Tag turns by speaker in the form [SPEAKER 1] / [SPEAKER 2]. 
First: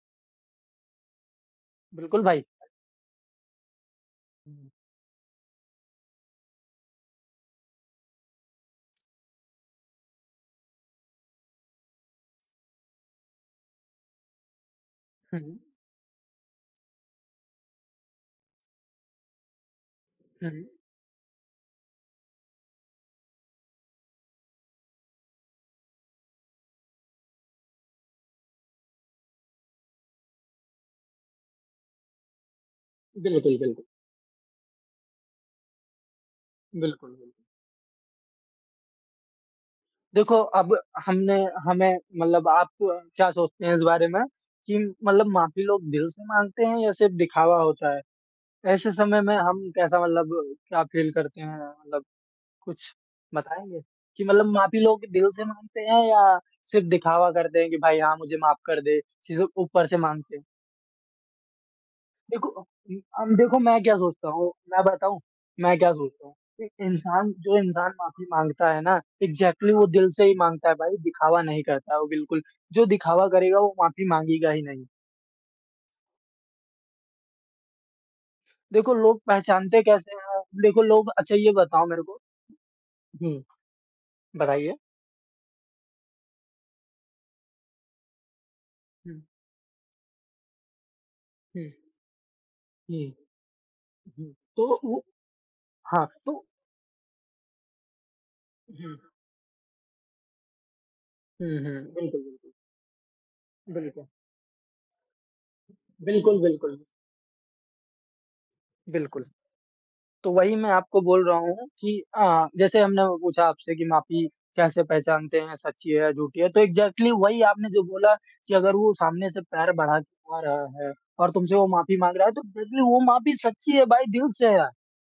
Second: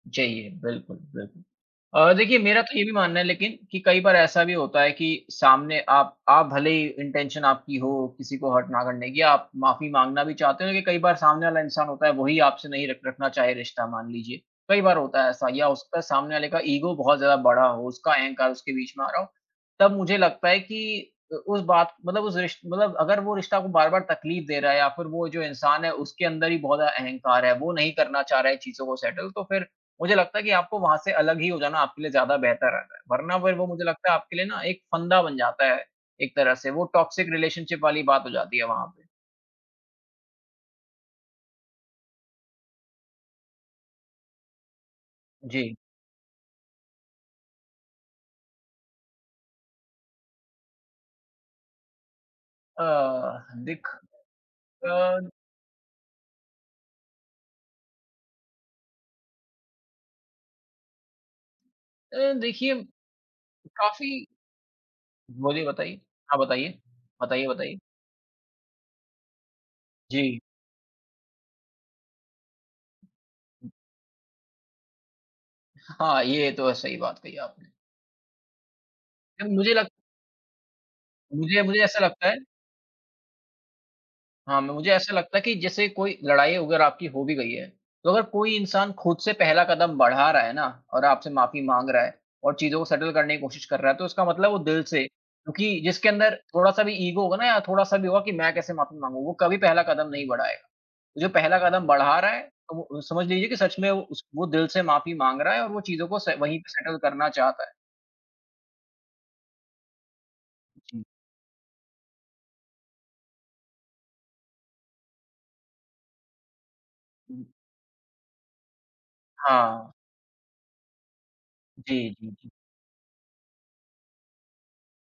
[SPEAKER 1] चाहिए, बिल्कुल, बिल्कुल। अ,
[SPEAKER 2] बिल्कुल
[SPEAKER 1] देखिए
[SPEAKER 2] भाई।
[SPEAKER 1] मेरा तो ये भी मानना है लेकिन कि कई बार ऐसा भी
[SPEAKER 2] हुँ।
[SPEAKER 1] होता है कि सामने आप आप भले ही इंटेंशन आपकी हो किसी को हर्ट ना करने की, आप माफी माँगना भी चाहते हों लेकिन कई बार सामने वाला इंसान होता है, वो ही आपसे नहीं रख रखना चाहे रिश्ता, मान लीजिए, कई बार होता है
[SPEAKER 2] हुँ,
[SPEAKER 1] ऐसा
[SPEAKER 2] हुँ।
[SPEAKER 1] या उसका सामने वाले का ईगो बहुत ज़्यादा बड़ा हो, उसका अहंकार उसके बीच में आ रहा हो। तब मुझे लगता है
[SPEAKER 2] हुँ।
[SPEAKER 1] कि अ, उस बात मतलब उस रिश्त मतलब अगर वो रिश्ता आपको बार-बार तकलीफ़ दे रहा है या फिर वो जो इंसान है उसके अंदर ही बहुत ज़्यादा अहंकार है, वो नहीं करना चाह रहा है चीज़ों को सेटल तो फिर मुझे लगता है कि आपको वहाँ से अलग ही हो जाना आपके लिए ज़्यादा बेहतर रहता है। वरना फिर
[SPEAKER 2] बिल्कुल,
[SPEAKER 1] वो
[SPEAKER 2] बिल्कुल।
[SPEAKER 1] मुझे लगता है आपके लिए ना एक फंदा बन जाता है, एक तरह से वो
[SPEAKER 2] बिल्कुल,
[SPEAKER 1] टॉक्सिक
[SPEAKER 2] बिल्कुल।
[SPEAKER 1] रिलेशनशिप वाली बात हो जाती है वहाँ पे।
[SPEAKER 2] देखो अब हमने हमें मतलब आप क्या सोचते हैं इस बारे में कि मतलब माफी
[SPEAKER 1] जी।
[SPEAKER 2] लोग दिल से माँगते हैं या सिर्फ़ दिखावा होता है? ऐसे समय में हम कैसा मतलब क्या फ़ील करते हैं? मतलब
[SPEAKER 1] अ,
[SPEAKER 2] कुछ बताएँगे
[SPEAKER 1] दिख
[SPEAKER 2] कि मतलब माफ़ी
[SPEAKER 1] अ
[SPEAKER 2] लोग दिल से माँगते हैं या सिर्फ़ दिखावा करते हैं कि भाई हाँ, मुझे माफ़ कर दे, सिर्फ़ ऊपर से माँगते हैं।
[SPEAKER 1] अ,
[SPEAKER 2] देखो
[SPEAKER 1] देखिए,
[SPEAKER 2] उ अम, देखो मैं क्या
[SPEAKER 1] काफ़ी
[SPEAKER 2] सोचता हूँ, मैं बताऊँ?
[SPEAKER 1] बोलिए
[SPEAKER 2] मैं क्या
[SPEAKER 1] बताइए।
[SPEAKER 2] सोचता हूँ
[SPEAKER 1] हाँ,
[SPEAKER 2] कि
[SPEAKER 1] बताइए।
[SPEAKER 2] इंसान
[SPEAKER 1] बताइए,
[SPEAKER 2] जो
[SPEAKER 1] बताइए।
[SPEAKER 2] इंसान माफ़ी माँगता है ना इग्ज़ैक्टली वो दिल से ही
[SPEAKER 1] जी।
[SPEAKER 2] माँगता है भाई, दिखावा नहीं करता वो बिल्कुल। जो दिखावा करेगा वो माफी माँगेगा ही नहीं।
[SPEAKER 1] हाँ, ये तो है, सही बात कही आपने।
[SPEAKER 2] देखो लोग
[SPEAKER 1] अ, मुझे
[SPEAKER 2] पहचानते
[SPEAKER 1] लग
[SPEAKER 2] कैसे हैं? देखो लोग अच्छा, ये
[SPEAKER 1] मुझे मुझे
[SPEAKER 2] बताओ
[SPEAKER 1] ऐसा
[SPEAKER 2] मेरे को
[SPEAKER 1] लगता है
[SPEAKER 2] हुँ,
[SPEAKER 1] हाँ, म
[SPEAKER 2] बताइए।
[SPEAKER 1] मुझे ऐसा लगता है कि जैसे कोई लड़ाई वग़ैरह आपकी हो भी गई है तो अगर कोई इंसान खुद
[SPEAKER 2] हुँ।
[SPEAKER 1] से पहला कदम बढ़ा रहा है ना और आपसे माफ़ी
[SPEAKER 2] हुँ।
[SPEAKER 1] माँग रहा है और चीज़ों को
[SPEAKER 2] जी।
[SPEAKER 1] सेटल करने की कोशिश कर रहा है तो उसका
[SPEAKER 2] हुँ,
[SPEAKER 1] मतलब वो
[SPEAKER 2] तो
[SPEAKER 1] दिल
[SPEAKER 2] उ
[SPEAKER 1] से क्योंकि
[SPEAKER 2] हाँ,
[SPEAKER 1] जिसके अंदर
[SPEAKER 2] तो
[SPEAKER 1] थोड़ा-सा भी ईगो होगा ना या थोड़ा-सा भी होगा कि मैं
[SPEAKER 2] उ,
[SPEAKER 1] कैसे माफ़ी
[SPEAKER 2] हुँ।
[SPEAKER 1] माँगू, वो कभी पहला कदम नहीं बढ़ाएगा। जो
[SPEAKER 2] हुँ,
[SPEAKER 1] पहला
[SPEAKER 2] हुँ।
[SPEAKER 1] कदम बढ़ा
[SPEAKER 2] बिल्कुल,
[SPEAKER 1] रहा है,
[SPEAKER 2] बिल्कुल।
[SPEAKER 1] तो वो समझ लीजिए कि सच में
[SPEAKER 2] बिल्कुल।
[SPEAKER 1] उस वो दिल से माफी माँग रहा है और वो चीज़ों को से
[SPEAKER 2] बिल्कुल,
[SPEAKER 1] वहीं पे
[SPEAKER 2] बिल्कुल।
[SPEAKER 1] सेटल करना चाहता है।
[SPEAKER 2] बिल्कुल। तो वही मैं आपको
[SPEAKER 1] ज़ी।
[SPEAKER 2] बोल रहा हूँ कि अ, जैसे हमने वो पूछा आपसे कि माफ़ी कैसे पहचानते हैं, सच्ची है या झूठी है? तो इग्ज़ैक्टली वही
[SPEAKER 1] उह
[SPEAKER 2] आपने जो बोला कि अगर वो सामने से पैर
[SPEAKER 1] हाँ।
[SPEAKER 2] बढ़ा के आ रहा है और तुमसे वो माफ़ी
[SPEAKER 1] जी,
[SPEAKER 2] माँग रहा है
[SPEAKER 1] जी,
[SPEAKER 2] तो
[SPEAKER 1] जी।
[SPEAKER 2] डेफिनिटली वो माफ़ी सच्ची है भाई दिल से है।